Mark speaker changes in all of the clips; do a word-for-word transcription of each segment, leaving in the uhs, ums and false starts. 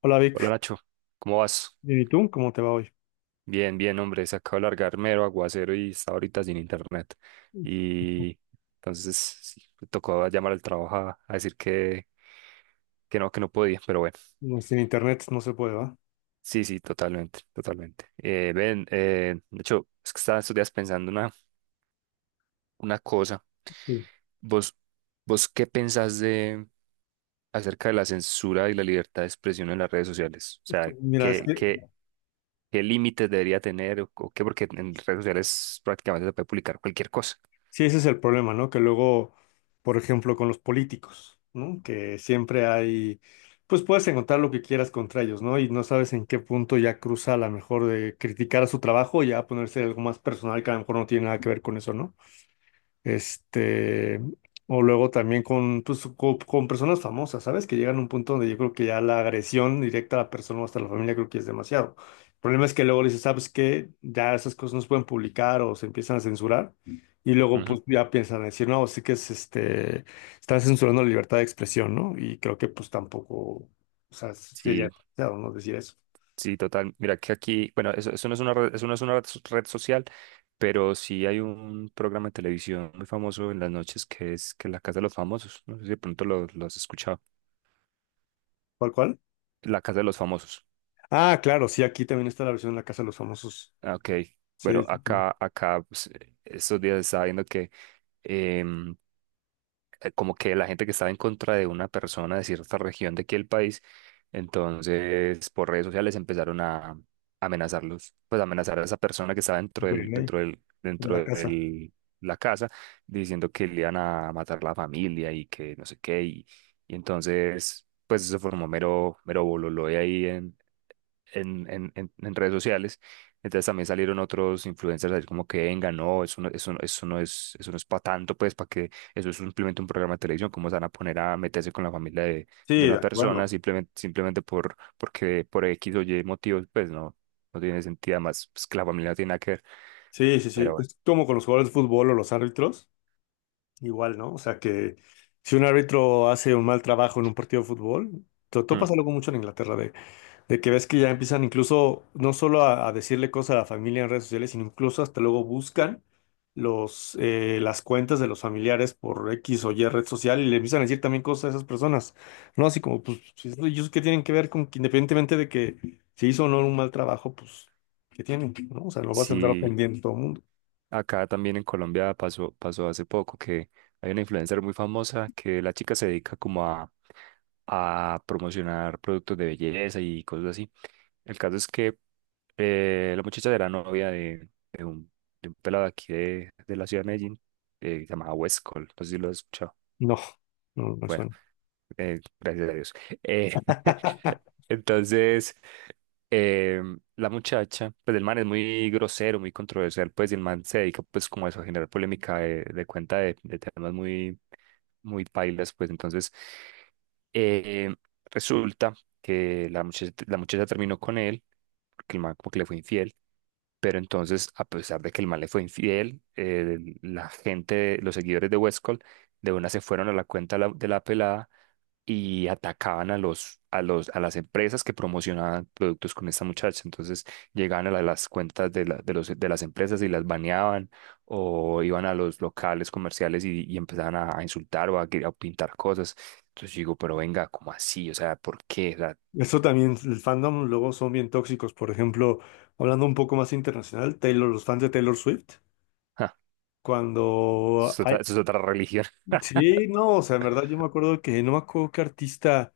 Speaker 1: Hola
Speaker 2: Hola
Speaker 1: Vic,
Speaker 2: Nacho, ¿cómo vas?
Speaker 1: ¿y tú? ¿Cómo te va hoy?
Speaker 2: Bien, bien, hombre, se acaba de largar mero aguacero y está ahorita sin internet. Y entonces sí, me tocó llamar al trabajo a, a decir que, que no, que no podía, pero bueno.
Speaker 1: No, sin internet no se puede, ¿va?
Speaker 2: Sí, sí, totalmente, totalmente. Eh, ven, eh, Nacho, es que estaba estos días pensando una, una cosa.
Speaker 1: Sí.
Speaker 2: ¿Vos, ¿vos qué pensás de acerca de la censura y la libertad de expresión en las redes sociales? O sea,
Speaker 1: Mira, es
Speaker 2: ¿qué,
Speaker 1: que
Speaker 2: qué, ¿qué límites debería tener o, o qué? Porque en redes sociales prácticamente se puede publicar cualquier cosa.
Speaker 1: sí, ese es el problema, ¿no? Que luego, por ejemplo, con los políticos, ¿no? Que siempre hay, pues puedes encontrar lo que quieras contra ellos, ¿no? Y no sabes en qué punto ya cruza a lo mejor de criticar a su trabajo y ya ponerse algo más personal que a lo mejor no tiene nada que ver con eso, ¿no? Este, o luego también con, pues, co- con, personas famosas, ¿sabes? Que llegan a un punto donde yo creo que ya la agresión directa a la persona o hasta la familia creo que es demasiado. El problema es que luego le dices, ¿sabes qué? Ya esas cosas no se pueden publicar o se empiezan a censurar. Y luego
Speaker 2: Ujú.
Speaker 1: pues ya piensan decir, no, sí que es este, están censurando la libertad de expresión, ¿no? Y creo que pues tampoco, o sea, sí, ya
Speaker 2: Sí,
Speaker 1: es demasiado, ¿no? Decir eso.
Speaker 2: sí, total. Mira que aquí, bueno, eso, eso no es una red, eso no es una red, so- red social, pero sí hay un programa de televisión muy famoso en las noches que es que es La Casa de los Famosos. No sé si de pronto lo, lo has escuchado.
Speaker 1: ¿Cuál, cuál?
Speaker 2: La Casa de los Famosos.
Speaker 1: Ah, claro, sí, aquí también está la versión de la Casa de los Famosos.
Speaker 2: Ah, ok.
Speaker 1: Sí,
Speaker 2: Bueno,
Speaker 1: sí, sí.
Speaker 2: acá, acá, pues, estos días estaba viendo que em, eh, como que la gente que estaba en contra de una persona de cierta región de aquí el país, entonces por redes sociales empezaron a amenazarlos, pues amenazar a esa persona que estaba dentro
Speaker 1: De
Speaker 2: del,
Speaker 1: ley,
Speaker 2: dentro del,
Speaker 1: de
Speaker 2: dentro
Speaker 1: la casa.
Speaker 2: del la casa, diciendo que le iban a matar la familia y que no sé qué, y, y entonces pues eso formó mero, mero bololo de ahí en en, en- en- en redes sociales. Entonces también salieron otros influencers a decir como que venga, no, eso no, eso no, eso no es, eso no es para tanto, pues, para que eso es simplemente un programa de televisión, cómo se van a poner a meterse con la familia de, de
Speaker 1: Sí, de
Speaker 2: una persona
Speaker 1: acuerdo.
Speaker 2: simplemente, simplemente por, porque por X o Y motivos, pues no, no tiene sentido, además, pues que la familia no tiene nada que ver.
Speaker 1: Sí, sí, sí.
Speaker 2: Pero bueno.
Speaker 1: Es como con los jugadores de fútbol o los árbitros, igual, ¿no? O sea que si un árbitro hace un mal trabajo en un partido de fútbol, to- todo
Speaker 2: hmm,
Speaker 1: pasa algo mucho en Inglaterra, de que ves que ya empiezan incluso no solo a, a decirle cosas a la familia en redes sociales, sino incluso hasta luego buscan los, eh, las cuentas de los familiares por X o Y red social y le empiezan a decir también cosas a esas personas, ¿no? Así como, pues, si es- ellos qué tienen que ver con que independientemente de que se hizo o no un mal trabajo, pues, ¿qué tienen? ¿No? O sea, no vas a andar
Speaker 2: sí.
Speaker 1: ofendiendo a todo el mundo.
Speaker 2: Acá también en Colombia pasó, pasó hace poco que hay una influencer muy famosa que la chica se dedica como a, a promocionar productos de belleza y cosas así. El caso es que eh, la muchacha era novia de, de un, de un pelado de aquí de, de la ciudad de Medellín, eh, llamado Westcol, no sé si lo has escuchado.
Speaker 1: No, no no me
Speaker 2: Bueno,
Speaker 1: suena.
Speaker 2: eh, gracias a Dios. Eh, entonces, eh, la muchacha, pues el man es muy grosero, muy controversial, pues y el man se dedica pues como a eso, a generar polémica de, de cuenta de, de temas muy, muy pailas, pues entonces eh, resulta que la muchacha, la muchacha terminó con él, porque el man como que le fue infiel. Pero entonces, a pesar de que el man le fue infiel, eh, la gente, los seguidores de Westcol, de una se fueron a la cuenta de la- de la pelada y atacaban a los, a los, a las empresas que promocionaban productos con esta muchacha. Entonces llegaban a la- las cuentas de, la- de, los, de las empresas y las baneaban o iban a los locales comerciales y, y empezaban a, a insultar o a, gri- a pintar cosas. Entonces yo digo, pero venga, ¿cómo así? O sea, ¿por qué? O sea,
Speaker 1: Eso también, el fandom luego son bien tóxicos. Por ejemplo, hablando un poco más internacional, Taylor, los fans de Taylor Swift.
Speaker 2: ja,
Speaker 1: Cuando
Speaker 2: eso es otra,
Speaker 1: hay...
Speaker 2: eso es otra religión.
Speaker 1: Sí, no, o sea, en verdad yo me acuerdo que no me acuerdo qué artista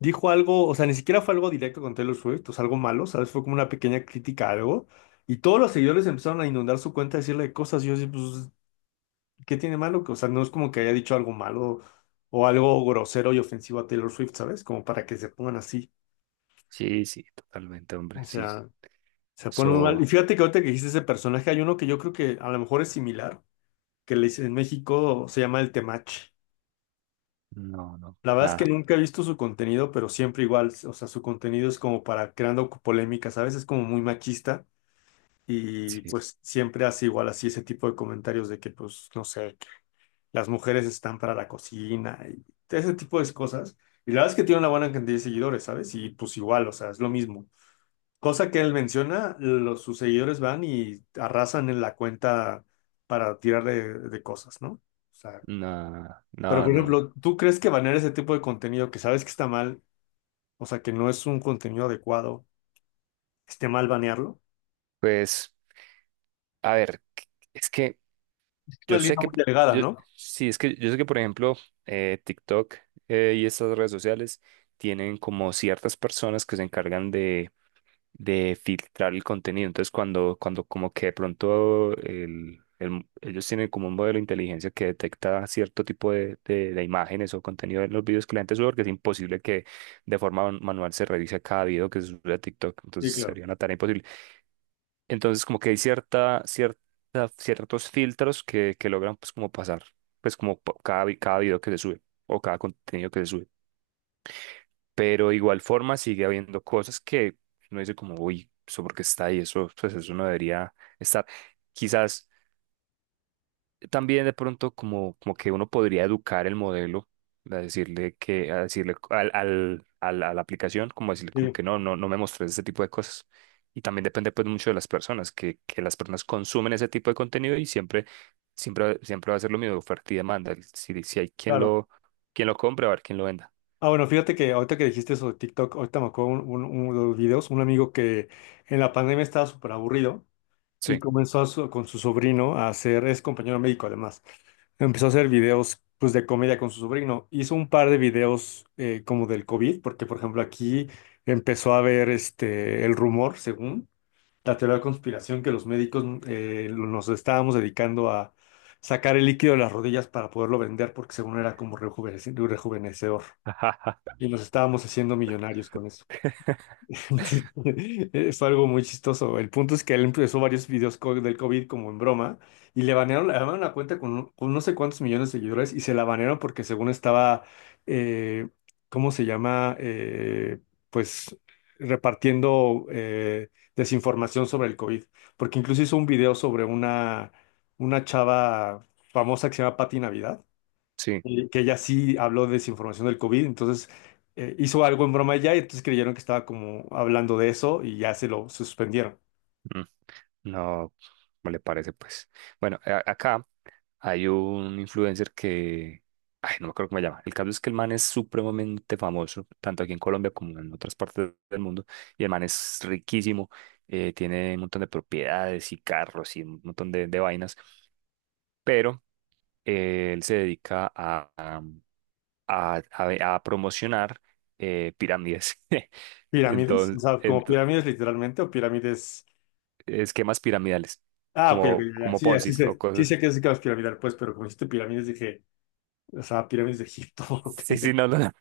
Speaker 1: dijo algo, o sea, ni siquiera fue algo directo con Taylor Swift, o sea, algo malo, ¿sabes? Fue como una pequeña crítica a algo. Y todos los seguidores empezaron a inundar su cuenta, a decirle cosas. Y yo decía, pues, ¿qué tiene malo? Que, o sea, no es como que haya dicho algo malo o algo grosero y ofensivo a Taylor Swift, ¿sabes? Como para que se pongan así.
Speaker 2: Sí, sí, totalmente, hombre,
Speaker 1: O
Speaker 2: sí.
Speaker 1: sea, se ponen muy mal.
Speaker 2: So,
Speaker 1: Y fíjate que ahorita que dijiste ese personaje, hay uno que yo creo que a lo mejor es similar, que le, en México se llama el Temach.
Speaker 2: no, no,
Speaker 1: La verdad es que
Speaker 2: nada,
Speaker 1: nunca he visto su contenido, pero siempre igual, o sea, su contenido es como para creando polémicas, a veces como muy machista y
Speaker 2: sí,
Speaker 1: pues siempre hace igual así ese tipo de comentarios de que pues, no sé, las mujeres están para la cocina y ese tipo de cosas. Y la verdad es que tiene una buena cantidad de seguidores, ¿sabes? Y pues igual, o sea, es lo mismo. Cosa que él menciona, los, sus seguidores van y arrasan en la cuenta para tirar de, de cosas, ¿no? O sea,
Speaker 2: nada,
Speaker 1: pero
Speaker 2: nada,
Speaker 1: por
Speaker 2: no, no.
Speaker 1: ejemplo, ¿tú crees que banear ese tipo de contenido que sabes que está mal? O sea, que no es un contenido adecuado. Esté mal banearlo.
Speaker 2: Pues, a ver, es que
Speaker 1: Es una
Speaker 2: yo sé
Speaker 1: línea
Speaker 2: que,
Speaker 1: muy delgada,
Speaker 2: yo,
Speaker 1: ¿no?
Speaker 2: sí, es que yo sé que, por ejemplo, eh, TikTok eh, y estas redes sociales tienen como ciertas personas que se encargan de de filtrar el contenido. Entonces, cuando, cuando como que de pronto el, el- ellos tienen como un modelo de inteligencia que detecta cierto tipo de, de, de imágenes o contenido en los videos que la gente sube, porque es imposible que de forma man- manual se revise cada video que se sube a TikTok. Entonces,
Speaker 1: Sí, claro.
Speaker 2: sería una tarea imposible. Entonces, como que hay cierta, cierta, ciertos filtros que, que logran pues como pasar, pues como po- cada, vi- cada video que se sube o cada contenido que se sube. Pero igual forma sigue habiendo cosas que uno dice como, uy, eso porque está ahí, eso, pues eso no debería estar. Quizás también de pronto como, como que uno podría educar el modelo a decirle que, a decirle al, al, al- a la aplicación, como decirle como
Speaker 1: Sí,
Speaker 2: que no, no, no me mostres ese tipo de cosas. Y también depende pues mucho de las personas, que, que las personas consumen ese tipo de contenido y siempre, siempre, siempre va a ser lo mismo, oferta y demanda. Si, si hay quien
Speaker 1: claro.
Speaker 2: lo, quien lo compre, va a haber quien lo venda.
Speaker 1: Ah, bueno, fíjate que ahorita que dijiste eso de TikTok, ahorita me acuerdo un- un- uno de los videos, un amigo que en la pandemia estaba súper aburrido y
Speaker 2: Sí,
Speaker 1: comenzó a su- con su sobrino a hacer, es compañero médico además, empezó a hacer videos pues de comedia con su sobrino. Hizo un par de videos eh, como del COVID, porque por ejemplo aquí empezó a ver este, el rumor, según la teoría de la conspiración que los médicos eh, nos estábamos dedicando a sacar el líquido de las rodillas para poderlo vender porque según era como rejuvenece- rejuvenecedor y nos estábamos haciendo millonarios con eso. Fue algo muy chistoso. El punto es que él empezó varios videos co- del COVID como en broma y le banearon, le banearon la cuenta con, con no sé cuántos millones de seguidores y se la banearon porque según estaba, eh, ¿cómo se llama? Eh, pues repartiendo eh, desinformación sobre el COVID. Porque incluso hizo un video sobre una, una chava famosa que se llama Patti Navidad
Speaker 2: sí.
Speaker 1: eh, que ella sí habló de desinformación del COVID, entonces eh, hizo algo en broma ella y entonces creyeron que estaba como hablando de eso y ya se lo suspendieron.
Speaker 2: Mm. No, ¿cómo le parece, pues? Bueno, a- acá hay un influencer que, ay, no me acuerdo cómo se llama. El caso es que el man es supremamente famoso, tanto aquí en Colombia como en otras partes del mundo, y el man es riquísimo, eh, tiene un montón de propiedades y carros y un montón de, de vainas, pero eh, él se dedica a, a, a- a- a promocionar eh, pirámides,
Speaker 1: ¿Pirámides? O
Speaker 2: entonces,
Speaker 1: sea, ¿como
Speaker 2: ento-
Speaker 1: pirámides literalmente o pirámides...?
Speaker 2: esquemas piramidales,
Speaker 1: Ah, ok, ok,
Speaker 2: como,
Speaker 1: ya,
Speaker 2: como
Speaker 1: sí, ya,
Speaker 2: Ponzi
Speaker 1: sí
Speaker 2: o
Speaker 1: sé, sí sé
Speaker 2: cosas.
Speaker 1: que es caos piramidal, pues, pero como dijiste pirámides dije, o sea, pirámides de Egipto. Ok.
Speaker 2: Sí, sí, no, no, no.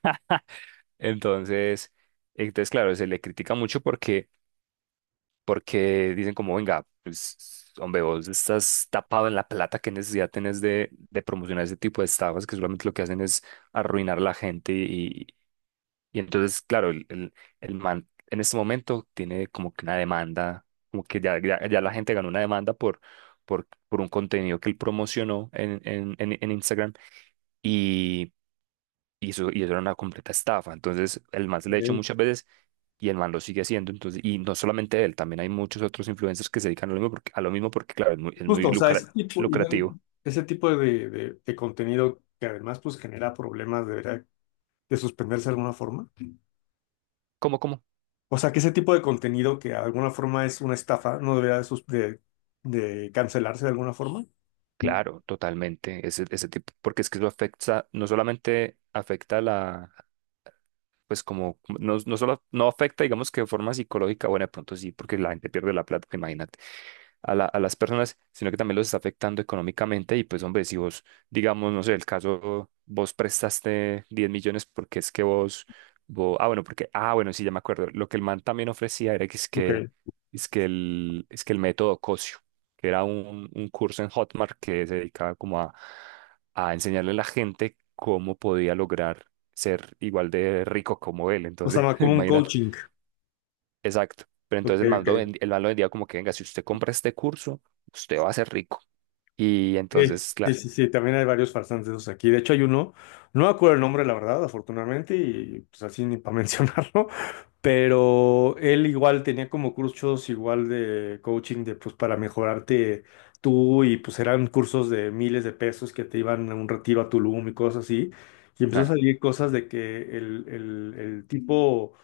Speaker 2: Entonces, entonces claro, se le critica mucho porque, porque dicen como, venga, pues, hombre, vos estás tapado en la plata, ¿qué necesidad tenés de, de promocionar ese tipo de estafas que solamente lo que hacen es arruinar a la gente? Y, y entonces, claro, el, el, el man en este momento tiene como que una demanda, como que ya, ya, ya la gente ganó una demanda por, por, por un contenido que él promocionó en, en, en en Instagram. Y y eso, y eso era una completa estafa. Entonces, el man se le ha hecho
Speaker 1: Eh,
Speaker 2: muchas veces y el man lo sigue haciendo. Entonces, y no solamente él, también hay muchos otros influencers que se dedican a lo mismo porque, a lo mismo porque claro, es muy, es muy
Speaker 1: justo, o sea,
Speaker 2: lucra-
Speaker 1: ese tipo, y no-
Speaker 2: lucrativo.
Speaker 1: ese tipo de, de- de contenido que además pues genera problemas debería de suspenderse de alguna forma.
Speaker 2: ¿Cómo, cómo?
Speaker 1: O sea, que ese tipo de contenido que de alguna forma es una estafa, no debería de, sus- de- de cancelarse de alguna forma.
Speaker 2: Claro, totalmente. Ese, ese tipo, porque es que eso afecta, no solamente afecta a la, pues como no, no solo no afecta, digamos que de forma psicológica, bueno, de pronto sí, porque la gente pierde la plata, imagínate, a la- a las personas, sino que también los está afectando económicamente y pues hombre, si vos, digamos, no sé, el caso, vos prestaste diez millones porque es que vos, vos, ah, bueno, porque, ah, bueno, sí, ya me acuerdo, lo que el man también ofrecía era que es
Speaker 1: Ok.
Speaker 2: que, es que el, es que el método Cosio, que era un, un curso en Hotmart que se dedicaba como a, a enseñarle a la gente cómo podía lograr ser igual de rico como él.
Speaker 1: O
Speaker 2: Entonces,
Speaker 1: sea, como un
Speaker 2: imagínate.
Speaker 1: coaching.
Speaker 2: Exacto. Pero
Speaker 1: Ok,
Speaker 2: entonces el man lo,
Speaker 1: ok.
Speaker 2: vend- el man lo vendía como que, venga, si usted compra este curso, usted va a ser rico. Y
Speaker 1: Sí,
Speaker 2: entonces,
Speaker 1: sí,
Speaker 2: claro,
Speaker 1: sí, sí, también hay varios farsantes de esos aquí. De hecho, hay uno, no me acuerdo el nombre, la verdad, afortunadamente, y pues así ni para mencionarlo, pero él igual tenía como cursos igual de coaching de pues para mejorarte tú y pues eran cursos de miles de pesos que te iban a un retiro a Tulum y cosas así. Y empezó a
Speaker 2: ah,
Speaker 1: salir cosas de que el, el, el tipo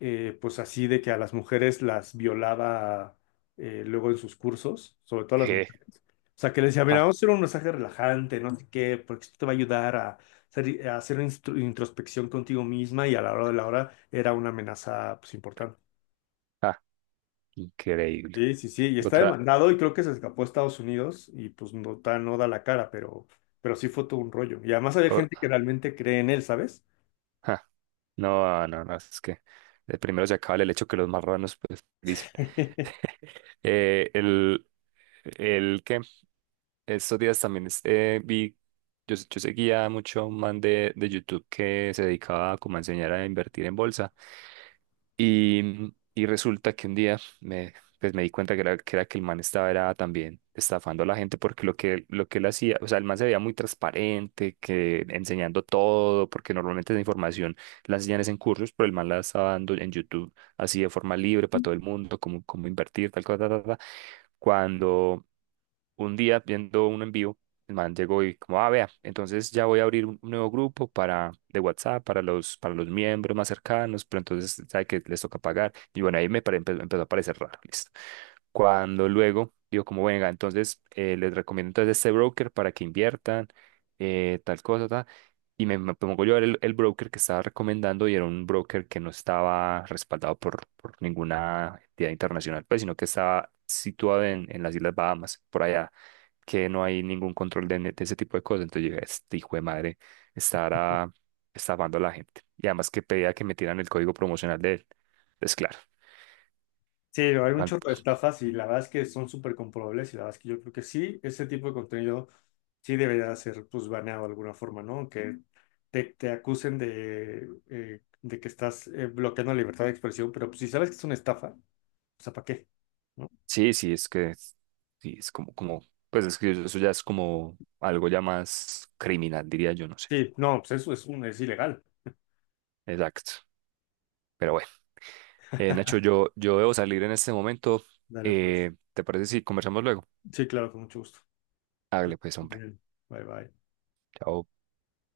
Speaker 1: eh, pues así de que a las mujeres las violaba eh, luego en sus cursos, sobre todo a las
Speaker 2: je,
Speaker 1: mujeres. O sea, que les decía, mira,
Speaker 2: ja,
Speaker 1: vamos a hacer un mensaje relajante, no sé qué, porque esto te va a ayudar a hacer, a hacer instru- introspección contigo misma y a la hora de la hora era una amenaza pues importante.
Speaker 2: ja, increíble.
Speaker 1: Sí, sí, sí, y está
Speaker 2: Otra,
Speaker 1: demandado y creo que se escapó a Estados Unidos y pues no, da- no da la cara, pero, pero sí fue todo un rollo. Y además había gente
Speaker 2: o-
Speaker 1: que realmente cree en él, ¿sabes?
Speaker 2: ja, no, no, no, es que de primero se acaba el hecho que los marranos, pues, dicen. Eh, el, el que estos días también es- eh, vi, yo, yo seguía mucho a un man de, de YouTube que se dedicaba como a enseñar a invertir en bolsa. Y, y resulta que un día me, pues me di cuenta que era, que era que el man estaba era también estafando a la gente porque lo que, lo que él hacía, o sea, el man se veía muy transparente, que enseñando todo, porque normalmente esa información la enseñan es en cursos, pero el man la estaba dando en YouTube así de forma libre para todo el mundo, cómo, cómo invertir, tal cosa, tal, tal. Cuando un día viendo uno en vivo, el man llegó y como, ah, vea, entonces ya voy a abrir un un nuevo grupo para, de WhatsApp para los, para los miembros más cercanos, pero entonces sabe que les toca pagar. Y bueno, ahí me pare- empe- empezó a parecer raro, listo. Cuando luego digo, como, venga, entonces eh, les recomiendo entonces este broker para que inviertan, eh, tal cosa, tal. Y me, me pongo yo a ver el, el broker que estaba recomendando y era un broker que no estaba respaldado por, por ninguna entidad internacional, pues, sino que estaba situado en, en las Islas Bahamas, por allá, que no hay ningún control de, de ese tipo de cosas. Entonces yo dije, este hijo de madre estará estafando a la gente. Y además que pedía que me tiraran el código promocional de él. Entonces, claro,
Speaker 1: Sí, hay un
Speaker 2: cuan-
Speaker 1: chorro de estafas y la verdad es que son súper comprobables y la verdad es que yo creo que sí, ese tipo de contenido sí debería ser pues baneado de alguna forma, ¿no? Que te, te acusen de, eh, de que estás eh, bloqueando la libertad de expresión, pero pues si sabes que es una estafa, o sea, ¿para qué? ¿No?
Speaker 2: sí, sí, es que es- sí, es como, como, pues es que eso ya es como algo ya más criminal, diría yo, no sé.
Speaker 1: Sí, no, pues eso es, un, es ilegal.
Speaker 2: Exacto. Pero bueno. Eh, Nacho, yo, yo debo salir en este momento.
Speaker 1: Dale, pues.
Speaker 2: Eh, ¿te parece si conversamos luego?
Speaker 1: Sí, claro, con mucho gusto. Ok,
Speaker 2: Hágale pues,
Speaker 1: muy
Speaker 2: hombre.
Speaker 1: bien. Bye, bye.
Speaker 2: Chao.